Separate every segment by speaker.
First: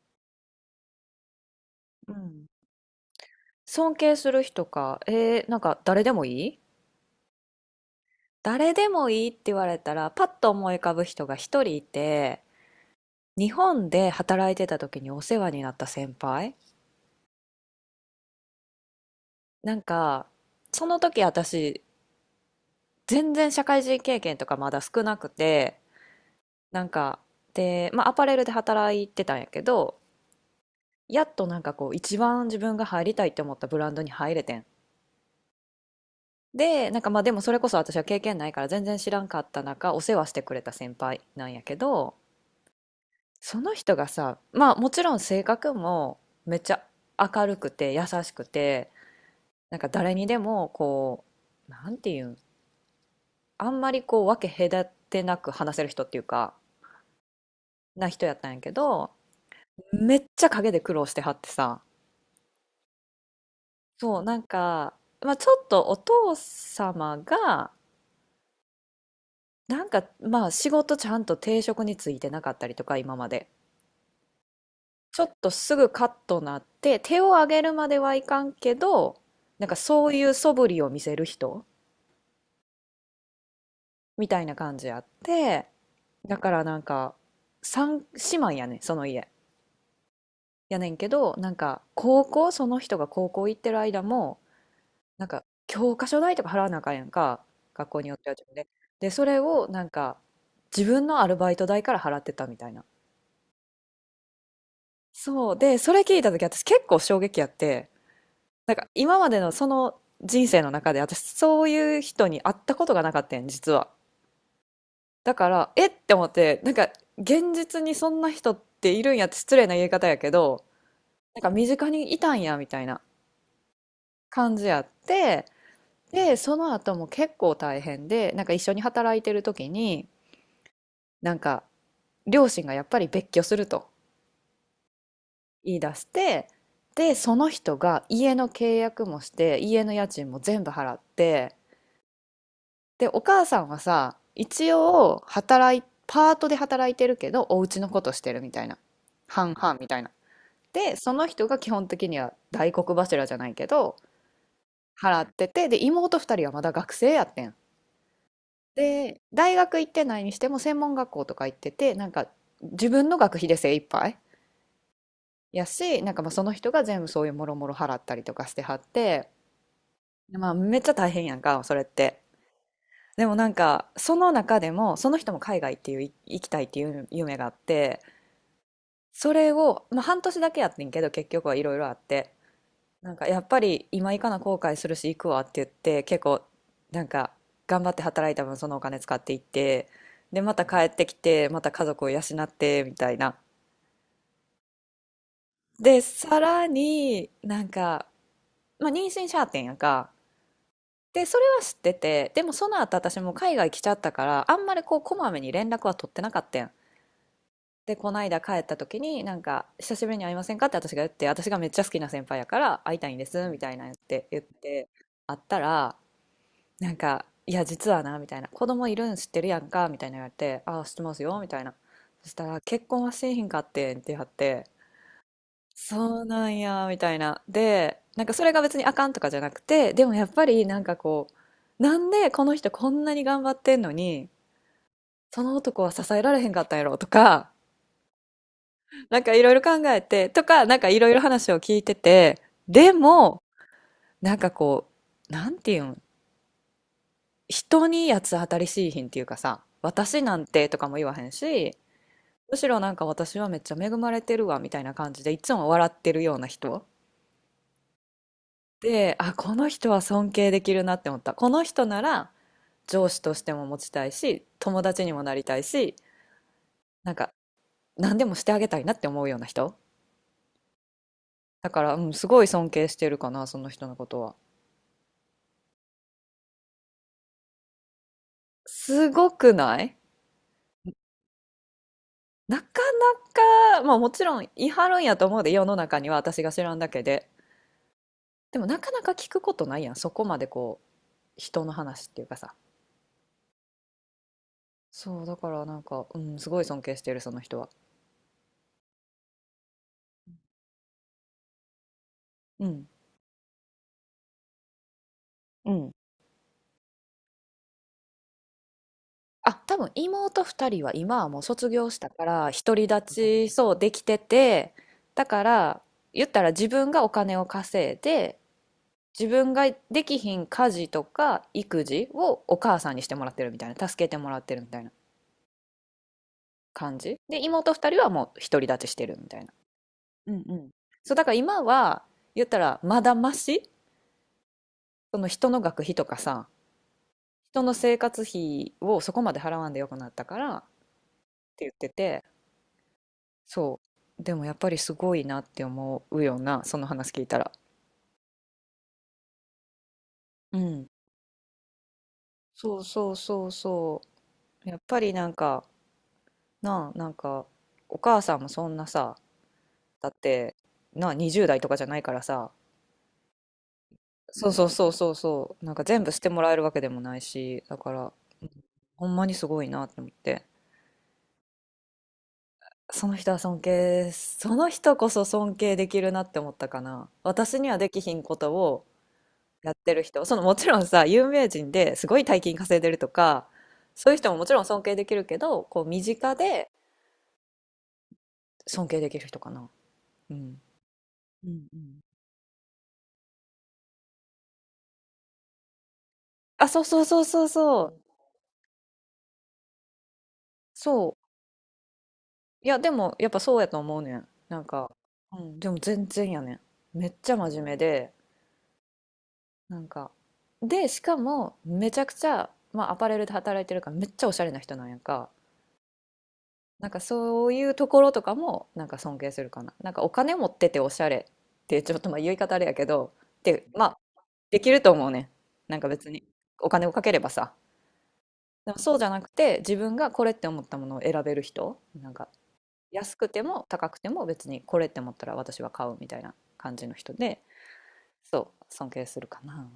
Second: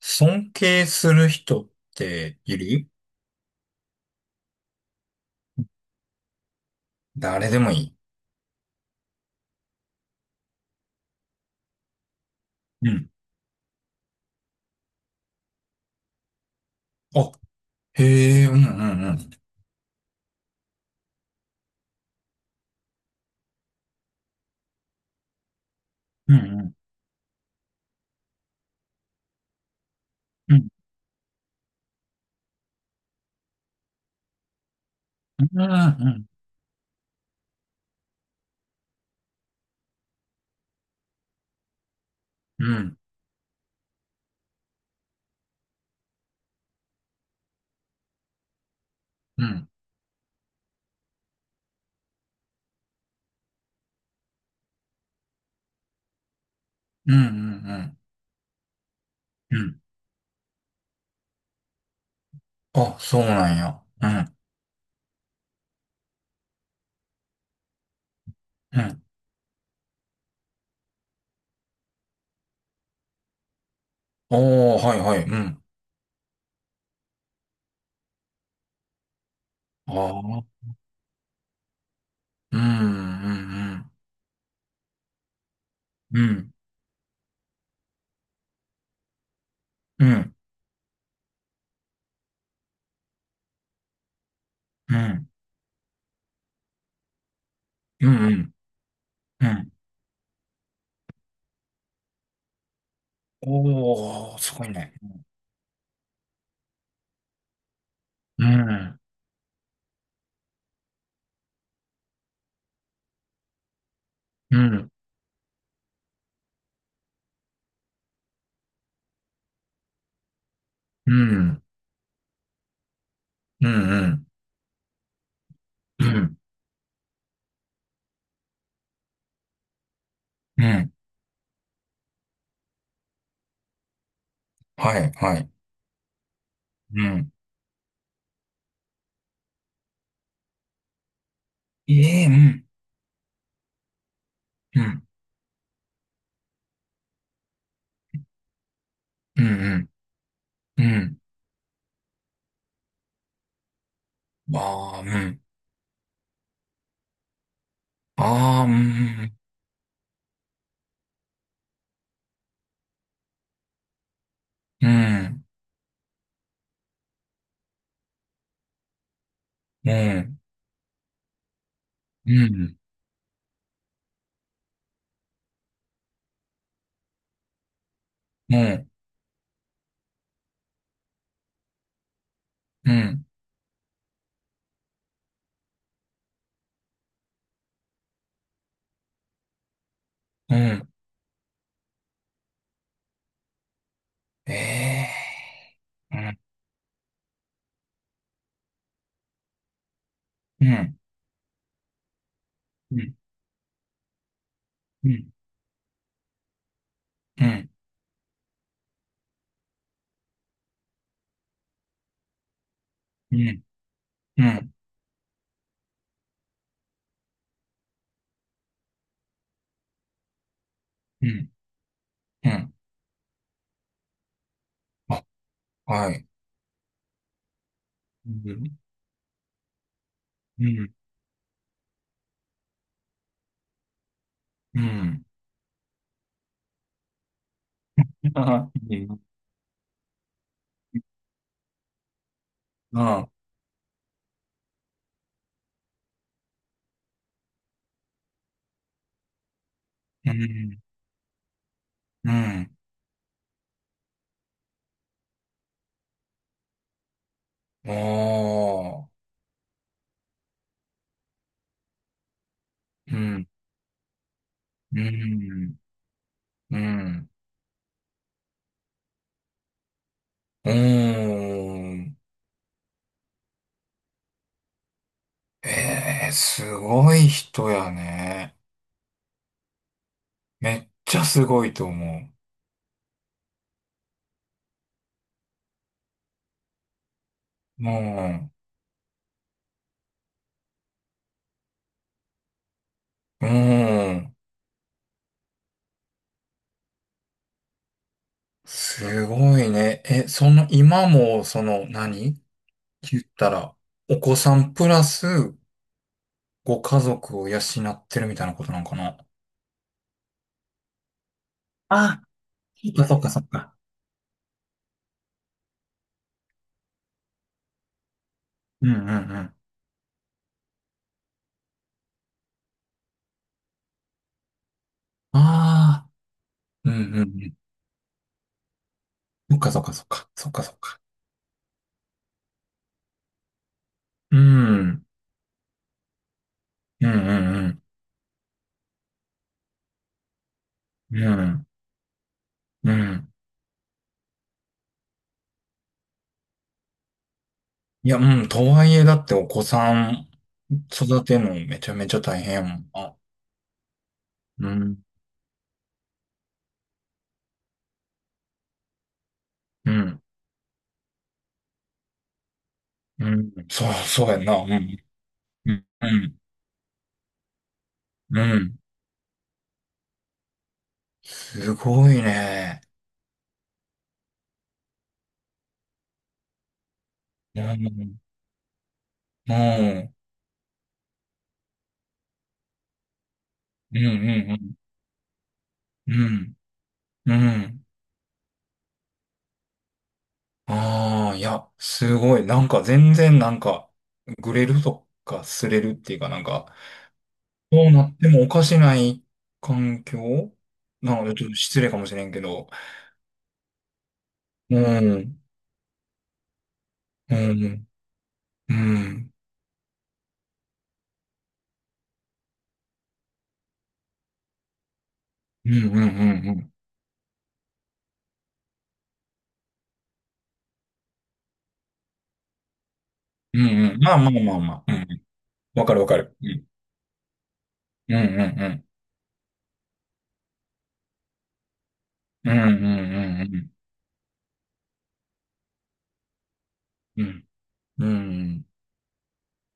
Speaker 1: 尊敬する人っ
Speaker 2: う
Speaker 1: て
Speaker 2: ん、
Speaker 1: いる。
Speaker 2: 尊敬する人か。なんか誰でもいい
Speaker 1: 誰でもいい。
Speaker 2: 誰でもいいって言われたら、パッと思い浮かぶ人が一人いて、
Speaker 1: うん。
Speaker 2: 日本で働いてた時にお世話になった先輩。
Speaker 1: あ、へえ、うんうんうん。
Speaker 2: なんか、その時私、全然社会人経験とかまだ少なくて、
Speaker 1: うんうん。
Speaker 2: なんか、で、まあアパレルで働いてたんやけど、
Speaker 1: うん
Speaker 2: やっとなんかこう、一番自分が入りたいって思ったブランドに入れてん。
Speaker 1: うんうん。
Speaker 2: で、なんかまあでもそれこそ私は経験ないから全然知らんかった中、お世話してくれた先輩なんやけど、
Speaker 1: うん
Speaker 2: その人がさ、まあもちろん性格もめっちゃ明るくて優しくて、
Speaker 1: うんうん。
Speaker 2: なんか誰にでもこう、なんていうん、あんまりこう分け隔てなく話せる人っていうか、
Speaker 1: うんうん。
Speaker 2: な人やったんやけど、
Speaker 1: うん。
Speaker 2: めっちゃ陰で苦労してはってさ。
Speaker 1: あ、そうなんや。う
Speaker 2: そう、
Speaker 1: ん
Speaker 2: なんか、まあちょっとお父様が、
Speaker 1: うん。
Speaker 2: なんかまあ仕事ちゃんと定職についてなかったりとか今まで。
Speaker 1: おー、はいは
Speaker 2: ち
Speaker 1: い。
Speaker 2: ょっ
Speaker 1: う
Speaker 2: と
Speaker 1: ん。
Speaker 2: すぐカッとなって、手を上げるまではいかんけど、なんかそう
Speaker 1: あ
Speaker 2: いう素
Speaker 1: あ。
Speaker 2: 振りを見せる人
Speaker 1: うんうん
Speaker 2: みたいな感じあって、
Speaker 1: うん。う
Speaker 2: だ
Speaker 1: ん
Speaker 2: からなんか、三姉妹やね、その家。
Speaker 1: うん
Speaker 2: やねんけど、なんか、その人が高校行ってる間も、
Speaker 1: う
Speaker 2: なん
Speaker 1: ん。
Speaker 2: か、教科書代とか払わなあかんやんか、学校に
Speaker 1: う
Speaker 2: よ
Speaker 1: ん
Speaker 2: って
Speaker 1: う
Speaker 2: は自分
Speaker 1: ん。
Speaker 2: で。で、それ
Speaker 1: う
Speaker 2: を
Speaker 1: ん。
Speaker 2: なんか、自分のアルバイト代から払ってたみたいな。
Speaker 1: おー、すごいね。
Speaker 2: そう。で、それ聞いた時私結構衝撃やって、
Speaker 1: う
Speaker 2: なんか
Speaker 1: ん
Speaker 2: 今までのその人生の中で私そういう人に会ったことがなかったん実は。
Speaker 1: うん
Speaker 2: だからえって思って、なんか現実にそんな人っているんやって、失礼な言い方やけど、
Speaker 1: う
Speaker 2: なんか
Speaker 1: ん
Speaker 2: 身近にいたんやみたいな
Speaker 1: うんうんうん。
Speaker 2: 感じやって。
Speaker 1: う
Speaker 2: で、
Speaker 1: ん
Speaker 2: その後も結構大変で、なんか一緒に働いてる時に、
Speaker 1: うん。
Speaker 2: なんか両親がやっぱり別居すると
Speaker 1: はいはい。
Speaker 2: 言い出して、
Speaker 1: う
Speaker 2: で、
Speaker 1: ん。
Speaker 2: その人が家の契約もして家の家賃も全部払って、
Speaker 1: ええ、うん。
Speaker 2: で、お母さんはさ、一
Speaker 1: うん。
Speaker 2: 応働い、パートで働いてるけど、お家のことしてるみたいな。
Speaker 1: うん
Speaker 2: 半々みたいな。
Speaker 1: うん。う
Speaker 2: で、そ
Speaker 1: ん。
Speaker 2: の人が基本的には大黒柱じゃないけど、
Speaker 1: ああ、う
Speaker 2: 払っ
Speaker 1: ん。
Speaker 2: てて、で、妹二人はまだ学生やってん。
Speaker 1: ああ、う
Speaker 2: で、
Speaker 1: ん。
Speaker 2: 大学行ってないにしても専門学校とか行ってて、なんか自分の学費で精一杯
Speaker 1: うん。
Speaker 2: やし、なんかまあその人が全部そういうもろもろ払ったりとかしてはって、
Speaker 1: うん。
Speaker 2: まあめっちゃ大変やんか、それって。
Speaker 1: うん。
Speaker 2: でもなんかその中でもその人も海外っていう行きたいっていう夢があって、
Speaker 1: うん。
Speaker 2: それを、まあ、半年だけやってんけど、結局はいろいろあって、
Speaker 1: う
Speaker 2: なんか
Speaker 1: ん。
Speaker 2: やっぱり今行かな後悔するし行くわって言って、結構なんか頑張って働いた分そのお金使っていって、で、ま
Speaker 1: うん。
Speaker 2: た
Speaker 1: う
Speaker 2: 帰
Speaker 1: ん。
Speaker 2: ってきてまた家族を養ってみたいな。
Speaker 1: え
Speaker 2: で
Speaker 1: えー。
Speaker 2: さらになんか、まあ、妊娠しはってんやんか。
Speaker 1: うん。うん。
Speaker 2: でそれは知ってて、でもその後
Speaker 1: うん。
Speaker 2: 私も海外来ちゃったから、あんまりこう
Speaker 1: う
Speaker 2: こ
Speaker 1: ん。
Speaker 2: まめに連絡は取ってなかったん。
Speaker 1: うん。
Speaker 2: で、この間帰った時に、なんか、久しぶりに会いませんかって私が言って、私がめっちゃ好きな先輩やから会いたいんで
Speaker 1: う
Speaker 2: す、み
Speaker 1: ん。
Speaker 2: たいな言って、言っ
Speaker 1: うん。
Speaker 2: て、会ったら、なんか、いや、実はな、みたいな、子供いるん知ってるやんか、みたいな言われて、ああ、知ってます
Speaker 1: う
Speaker 2: よ、み
Speaker 1: ん。
Speaker 2: たいな。そした
Speaker 1: う
Speaker 2: ら、
Speaker 1: ん。
Speaker 2: 結婚はしえへんかってんって言われて、
Speaker 1: あ、は
Speaker 2: そう
Speaker 1: い。
Speaker 2: なんや、みたいな。で、なん
Speaker 1: う
Speaker 2: かそれが別
Speaker 1: ん。
Speaker 2: にあかんとかじゃなくて、でもやっぱ
Speaker 1: う
Speaker 2: りなん
Speaker 1: ん。
Speaker 2: かこう、なんでこの人こんなに頑張ってんのに、
Speaker 1: うん。
Speaker 2: その男は支えられへんかったんやろとか、
Speaker 1: ああ、
Speaker 2: なんかいろいろ考えて、とか、なんかいろいろ話を聞いてて、でも、なんかこう、なんていうん、人に八つ当たりしいひんっていうかさ、私
Speaker 1: う
Speaker 2: なんてと
Speaker 1: ん。
Speaker 2: かも言わへんし、
Speaker 1: う
Speaker 2: むし
Speaker 1: ん。
Speaker 2: ろなんか私はめっちゃ恵まれてるわみたいな感じで、いつも笑ってるような人。
Speaker 1: お
Speaker 2: で、
Speaker 1: ー。
Speaker 2: あ、この人は尊敬できるなって思った。この人なら上
Speaker 1: う
Speaker 2: 司とし
Speaker 1: ん。
Speaker 2: ても持ちたいし、友
Speaker 1: う
Speaker 2: 達にもなりたい
Speaker 1: ん。
Speaker 2: し、
Speaker 1: う
Speaker 2: なん
Speaker 1: ん。
Speaker 2: か何でもしてあげたいなって思うような人。
Speaker 1: うー
Speaker 2: だから、うん、
Speaker 1: ん。
Speaker 2: すごい尊敬してるかな、その人のことは。
Speaker 1: ええー、すごい人やね。
Speaker 2: すごくない？
Speaker 1: めっちゃすごいと思
Speaker 2: なかなか、まあもちろん言い張るんやと思うで、世の中には私が知らんだけで。
Speaker 1: う。も
Speaker 2: でもなかなか聞くことないやん、そこまでこう、人の話っていうかさ。
Speaker 1: う、うん。
Speaker 2: そう、だからなんか、うん、すごい尊敬してる、その人は。
Speaker 1: すごいね。え、その、今も、その、何
Speaker 2: うん、
Speaker 1: 言ったら、お子さんプラス、
Speaker 2: うん。
Speaker 1: ご家族を養ってるみたいなことなんかな。
Speaker 2: あ、多分妹二人は今はもう卒業した
Speaker 1: あ、
Speaker 2: から、独り
Speaker 1: あ、
Speaker 2: 立
Speaker 1: そっかそっ
Speaker 2: ち、そ
Speaker 1: か。
Speaker 2: う、できてて、だから、言ったら自分がお金を稼いで、
Speaker 1: うんうん
Speaker 2: 自
Speaker 1: う
Speaker 2: 分
Speaker 1: ん。
Speaker 2: ができひん家事とか育児をお母さんにしてもらってるみたいな、助けてもらってるみたいな。
Speaker 1: ああ、うん
Speaker 2: 感
Speaker 1: う
Speaker 2: じ
Speaker 1: んう
Speaker 2: で
Speaker 1: ん。
Speaker 2: 妹2人はもう独り立ちしてるみたいな。
Speaker 1: そっかそっかそっか。
Speaker 2: うん
Speaker 1: そっ
Speaker 2: う
Speaker 1: か
Speaker 2: ん。
Speaker 1: そっか。
Speaker 2: そうだから今は言ったらまだマシ、
Speaker 1: うん。うん
Speaker 2: その人の学費とかさ、
Speaker 1: う
Speaker 2: 人の
Speaker 1: ん
Speaker 2: 生活費をそこまで払わんでよくなったからっ
Speaker 1: うん。う
Speaker 2: て
Speaker 1: ん。
Speaker 2: 言ってて。
Speaker 1: うん。
Speaker 2: そうでもやっぱりすごいなって思うようなその話聞いたら。
Speaker 1: いや、うん。とはいえ、だってお子さん
Speaker 2: うん。
Speaker 1: 育てるのめちゃめちゃ大変やも
Speaker 2: そう
Speaker 1: ん
Speaker 2: そう
Speaker 1: な。
Speaker 2: そうそう、
Speaker 1: う
Speaker 2: やっ
Speaker 1: ん。
Speaker 2: ぱりなんかなあ、なんかお母さんもそんなさ、
Speaker 1: う
Speaker 2: だっ
Speaker 1: ん。
Speaker 2: てなあ20代とかじゃないからさ、
Speaker 1: うん。そう、そうやん
Speaker 2: そう
Speaker 1: な。
Speaker 2: そ
Speaker 1: う
Speaker 2: う
Speaker 1: ん。
Speaker 2: そうそうそう。
Speaker 1: う
Speaker 2: なんか
Speaker 1: ん。
Speaker 2: 全部してもらえるわけでもないし、だから、
Speaker 1: うん。うん。
Speaker 2: ほんまにすごいなって思って。
Speaker 1: すごいね。
Speaker 2: その人は尊敬、その人こそ尊敬できるなって思ったかな。私
Speaker 1: う
Speaker 2: にはできひ
Speaker 1: ん。
Speaker 2: んことを
Speaker 1: う
Speaker 2: やってる
Speaker 1: ん。
Speaker 2: 人、そのもちろんさ、有名人ですごい大金稼いでるとか、
Speaker 1: うん。
Speaker 2: そういう人ももち
Speaker 1: う
Speaker 2: ろん
Speaker 1: ん。
Speaker 2: 尊敬できるけど、こう身
Speaker 1: う
Speaker 2: 近
Speaker 1: ん。
Speaker 2: で
Speaker 1: うん。うん。
Speaker 2: 尊敬できる人かな。うん。
Speaker 1: ああ、い
Speaker 2: うん
Speaker 1: や、
Speaker 2: うん。
Speaker 1: すごい。なんか全然なんか、ぐれるとか、すれるっていうかなん
Speaker 2: あ、
Speaker 1: か、
Speaker 2: そうそうそうそうそ
Speaker 1: どう
Speaker 2: う。
Speaker 1: なってもおかしない環境
Speaker 2: そう。
Speaker 1: なので、ちょっと失礼かもしれんけ
Speaker 2: い
Speaker 1: ど。
Speaker 2: や、でも、やっぱそうやと思うねん。なん
Speaker 1: う
Speaker 2: か、
Speaker 1: ん。
Speaker 2: うん、でも全然やねん。めっち
Speaker 1: う
Speaker 2: ゃ真
Speaker 1: ん。
Speaker 2: 面目で、
Speaker 1: うん。うん。
Speaker 2: なんか、で、しかも、めちゃくちゃ、まあ、アパレルで働いてるから、めっちゃおしゃれな人なんやんか。
Speaker 1: うん。うん。
Speaker 2: なんか、そういうところとかも、なんか尊敬するかな。なんか、お金持ってておしゃれって、ちょっとまあ、言い方あれやけど、
Speaker 1: う
Speaker 2: で、
Speaker 1: ん。
Speaker 2: ま
Speaker 1: う
Speaker 2: あ、
Speaker 1: ん。まあまあま
Speaker 2: で
Speaker 1: あ
Speaker 2: きる
Speaker 1: ま
Speaker 2: と
Speaker 1: あ。う
Speaker 2: 思うね
Speaker 1: ん。
Speaker 2: ん。なん
Speaker 1: わ
Speaker 2: か
Speaker 1: かるわ
Speaker 2: 別
Speaker 1: か
Speaker 2: に、
Speaker 1: る。うん。
Speaker 2: お金をかければさ。
Speaker 1: うん。うん。う
Speaker 2: でも
Speaker 1: ん
Speaker 2: そうじゃなくて、自分がこれって思ったものを選べる人、なんか、
Speaker 1: うんう
Speaker 2: 安く
Speaker 1: ん
Speaker 2: て
Speaker 1: う
Speaker 2: も
Speaker 1: ん
Speaker 2: 高くても別にこれって思ったら私は買うみたいな感じの人
Speaker 1: う
Speaker 2: で、
Speaker 1: んうん。う
Speaker 2: そう、
Speaker 1: ん。
Speaker 2: 尊敬するかな。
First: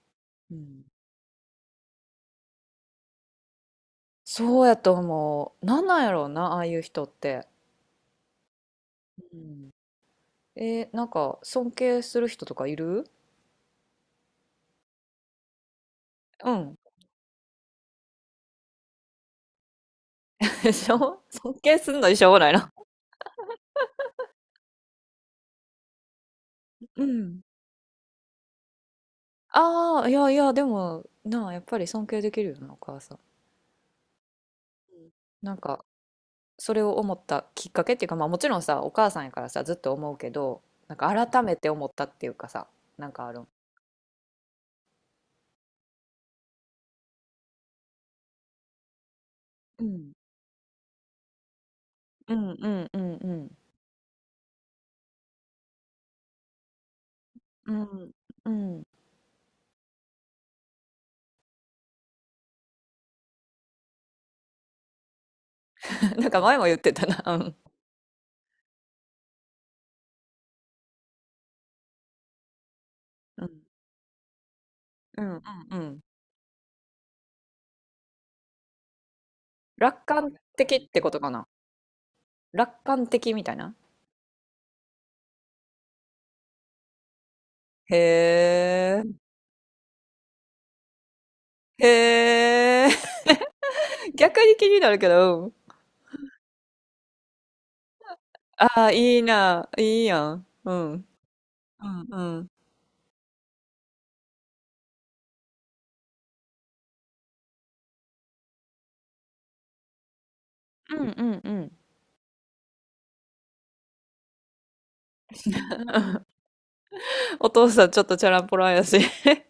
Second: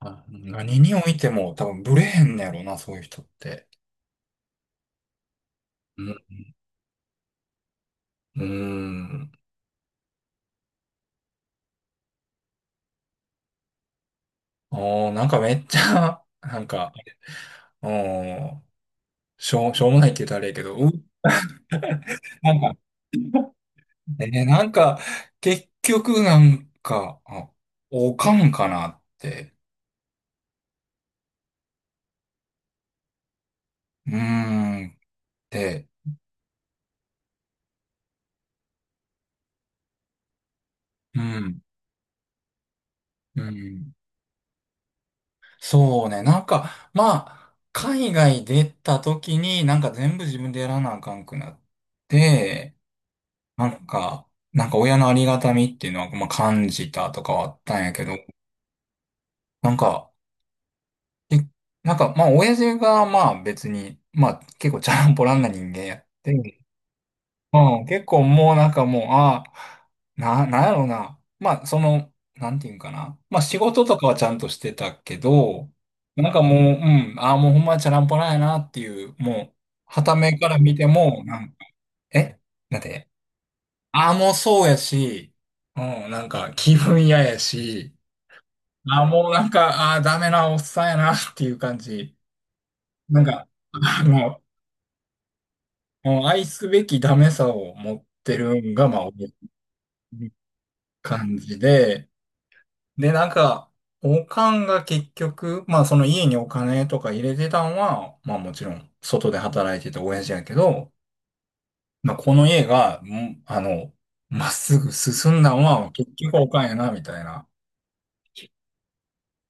Speaker 1: あ、
Speaker 2: う
Speaker 1: 何
Speaker 2: ん。
Speaker 1: においても多分ブレへんねやろな、そういう人って。
Speaker 2: そうやと思う。なんなん
Speaker 1: う
Speaker 2: やろう
Speaker 1: ん。
Speaker 2: な、ああいう人って。
Speaker 1: うん。
Speaker 2: うん。なんか尊敬する人とかいる
Speaker 1: おー、なんかめっちゃ、
Speaker 2: う
Speaker 1: なん
Speaker 2: ん。
Speaker 1: か、おー、しょうもないって言ったらあれや け
Speaker 2: で
Speaker 1: ど、
Speaker 2: しょ尊敬すんのにしょうがない
Speaker 1: なん
Speaker 2: な。
Speaker 1: か、なんか、結局なん
Speaker 2: う
Speaker 1: か、
Speaker 2: ん。
Speaker 1: あ、おかんかなって。
Speaker 2: ああ、いやいや、でも、なあ、やっぱり尊敬できるよな、お母さん。
Speaker 1: うーん。
Speaker 2: なんか、
Speaker 1: で、
Speaker 2: それを思ったきっかけっていうか、まあもちろんさ、お母さんやからさ、ずっと思うけど、なんか
Speaker 1: う
Speaker 2: 改め
Speaker 1: ん。
Speaker 2: て思ったっていうかさ、なんかある。
Speaker 1: うん。そうね。なんか、まあ、海外出た時になんか全部自分でやらなあかんくなっ
Speaker 2: うんう
Speaker 1: て、
Speaker 2: んうんうん。
Speaker 1: なんか、なんか親のありがたみっていうのは、まあ、感じたとかはあっ
Speaker 2: う
Speaker 1: たんやけ
Speaker 2: ん。
Speaker 1: ど、
Speaker 2: うん
Speaker 1: なんか、えなんか、まあ、親父がまあ別に、まあ結構チャランポランな人間やっ
Speaker 2: なんか前も
Speaker 1: て、
Speaker 2: 言ってたな。うん。
Speaker 1: うん、結構もうなんかもう、ああ、なんやろうな。まあ、その、なんていうんかな。まあ、
Speaker 2: うん。
Speaker 1: 仕事とかはちゃんとしてたけ
Speaker 2: うんうん
Speaker 1: ど、
Speaker 2: うん。
Speaker 1: なんかもう、うん、ああ、もうほんまにチャランポラんやなっていう、もう、
Speaker 2: 楽
Speaker 1: 傍
Speaker 2: 観
Speaker 1: 目から
Speaker 2: 的
Speaker 1: 見て
Speaker 2: ってこと
Speaker 1: も、
Speaker 2: か
Speaker 1: な
Speaker 2: な。
Speaker 1: んか、えな
Speaker 2: 楽
Speaker 1: ん
Speaker 2: 観
Speaker 1: て、
Speaker 2: 的みたいな。
Speaker 1: ああ、もうそうやし、うん、なんか気分嫌やし、
Speaker 2: へ
Speaker 1: ああ、もうなんか、ああ、ダメなおっさんやなっていう感
Speaker 2: え。
Speaker 1: じ。
Speaker 2: へえ。
Speaker 1: なんか、あ
Speaker 2: 逆
Speaker 1: の、
Speaker 2: に気になるけど、うん。
Speaker 1: もう愛すべきダメさを持ってるん
Speaker 2: あ
Speaker 1: が、
Speaker 2: あ、
Speaker 1: まあ、
Speaker 2: いいな。いいやん。うん。
Speaker 1: 感じ
Speaker 2: うん
Speaker 1: で、
Speaker 2: うん。
Speaker 1: で、なんか、おかんが結局、まあその家にお金とか入れてたんは、まあもちろん外で働いてた親父やけど、
Speaker 2: うんうんうん。
Speaker 1: まあこの家が、んあの、まっすぐ進んだんは結局おかんやな、みたいな。
Speaker 2: お父さんちょっとチャランポランやし。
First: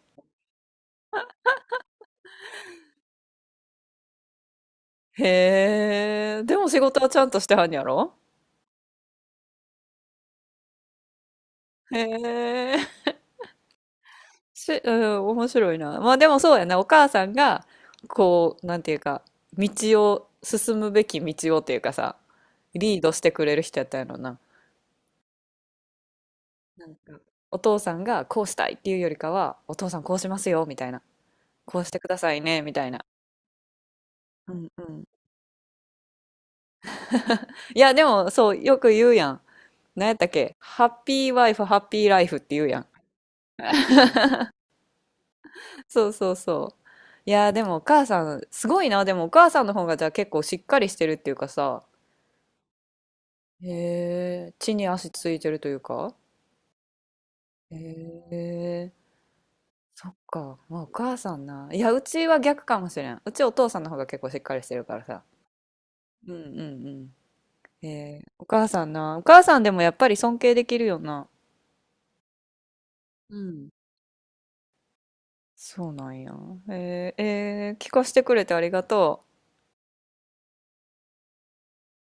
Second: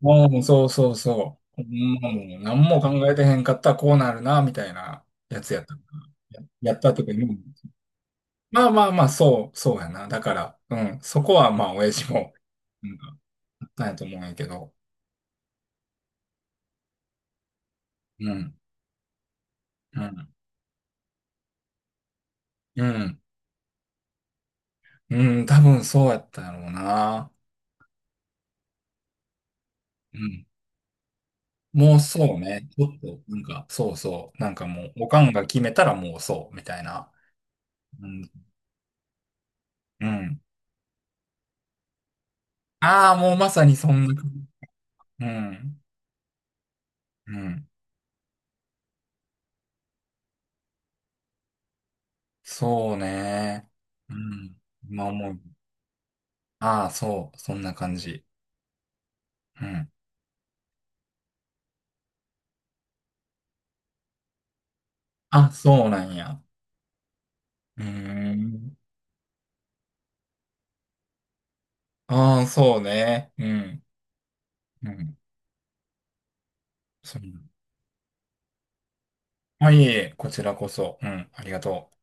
Speaker 1: もうそうそうそう。もう何も考えてへんかったらこうなるな、みたいなやつやった
Speaker 2: へえ。
Speaker 1: や
Speaker 2: でも
Speaker 1: や
Speaker 2: 仕
Speaker 1: った
Speaker 2: 事は
Speaker 1: 時
Speaker 2: ちゃんと
Speaker 1: に、
Speaker 2: してはんやろ？
Speaker 1: まあまあまあ、そう、そうやな。だから、うん、そこはまあ親
Speaker 2: へ
Speaker 1: 父も、うん、
Speaker 2: え。
Speaker 1: あったんやと思うんやけ
Speaker 2: し、
Speaker 1: ど、
Speaker 2: うん、面白いな。まあでもそうやな。お母さんが、
Speaker 1: う
Speaker 2: こ
Speaker 1: ん、
Speaker 2: う、なんていうか、道
Speaker 1: うん、
Speaker 2: 進むべき道をっていうかさ、
Speaker 1: う
Speaker 2: リードし
Speaker 1: ん。
Speaker 2: てくれる人やったんやろな。
Speaker 1: うん、多分そうやったやろう
Speaker 2: なんか、
Speaker 1: な。
Speaker 2: お父さんがこうしたいっていうよりかは、お父さんこう
Speaker 1: う
Speaker 2: しま
Speaker 1: ん。
Speaker 2: すよ、みたいな。こうし
Speaker 1: も
Speaker 2: て
Speaker 1: う
Speaker 2: くださ
Speaker 1: そう
Speaker 2: いね、
Speaker 1: ね。
Speaker 2: み
Speaker 1: ち
Speaker 2: たい
Speaker 1: ょっ
Speaker 2: な。
Speaker 1: と、なんか、そうそう。な
Speaker 2: う
Speaker 1: んか
Speaker 2: んう
Speaker 1: もう、
Speaker 2: ん。
Speaker 1: おかんが決めたらもうそう、みたいな。
Speaker 2: いや、で
Speaker 1: うん。
Speaker 2: も、そう、よく言うやん。
Speaker 1: う
Speaker 2: 何やったっ
Speaker 1: ん。
Speaker 2: けハッピーワイフ、ハッピーライフって言うやん。
Speaker 1: ああ、もうまさにそんな感じ。うん。
Speaker 2: そうそうそう。い
Speaker 1: う
Speaker 2: やー、で
Speaker 1: ん。
Speaker 2: もお母さん、すごいな。でもお母さんの方がじゃあ結構しっかりしてるっていうかさ、
Speaker 1: そうね。う
Speaker 2: へえ、
Speaker 1: ん。
Speaker 2: 地に
Speaker 1: 今
Speaker 2: 足つ
Speaker 1: 思
Speaker 2: い
Speaker 1: う。
Speaker 2: てるというか。
Speaker 1: ああ、そう。そんな
Speaker 2: へ
Speaker 1: 感じ。
Speaker 2: え、
Speaker 1: うん。
Speaker 2: そっか。まあ、お母さんな。いや、うちは逆かもしれん。うちお父さんの方が結構しっかりしてるからさ。
Speaker 1: あ、そうなん
Speaker 2: うんうん
Speaker 1: や。
Speaker 2: うん。
Speaker 1: うー
Speaker 2: お母
Speaker 1: ん。
Speaker 2: さんな。お母さんでもやっぱり尊敬できるよな。
Speaker 1: ああ、そうね。
Speaker 2: う
Speaker 1: う
Speaker 2: ん。
Speaker 1: ん。うん。
Speaker 2: そうなんや。
Speaker 1: そう。
Speaker 2: 聞かせてくれてありがとう。
Speaker 1: はいえいえ、こちらこそ。うん。ありがとう。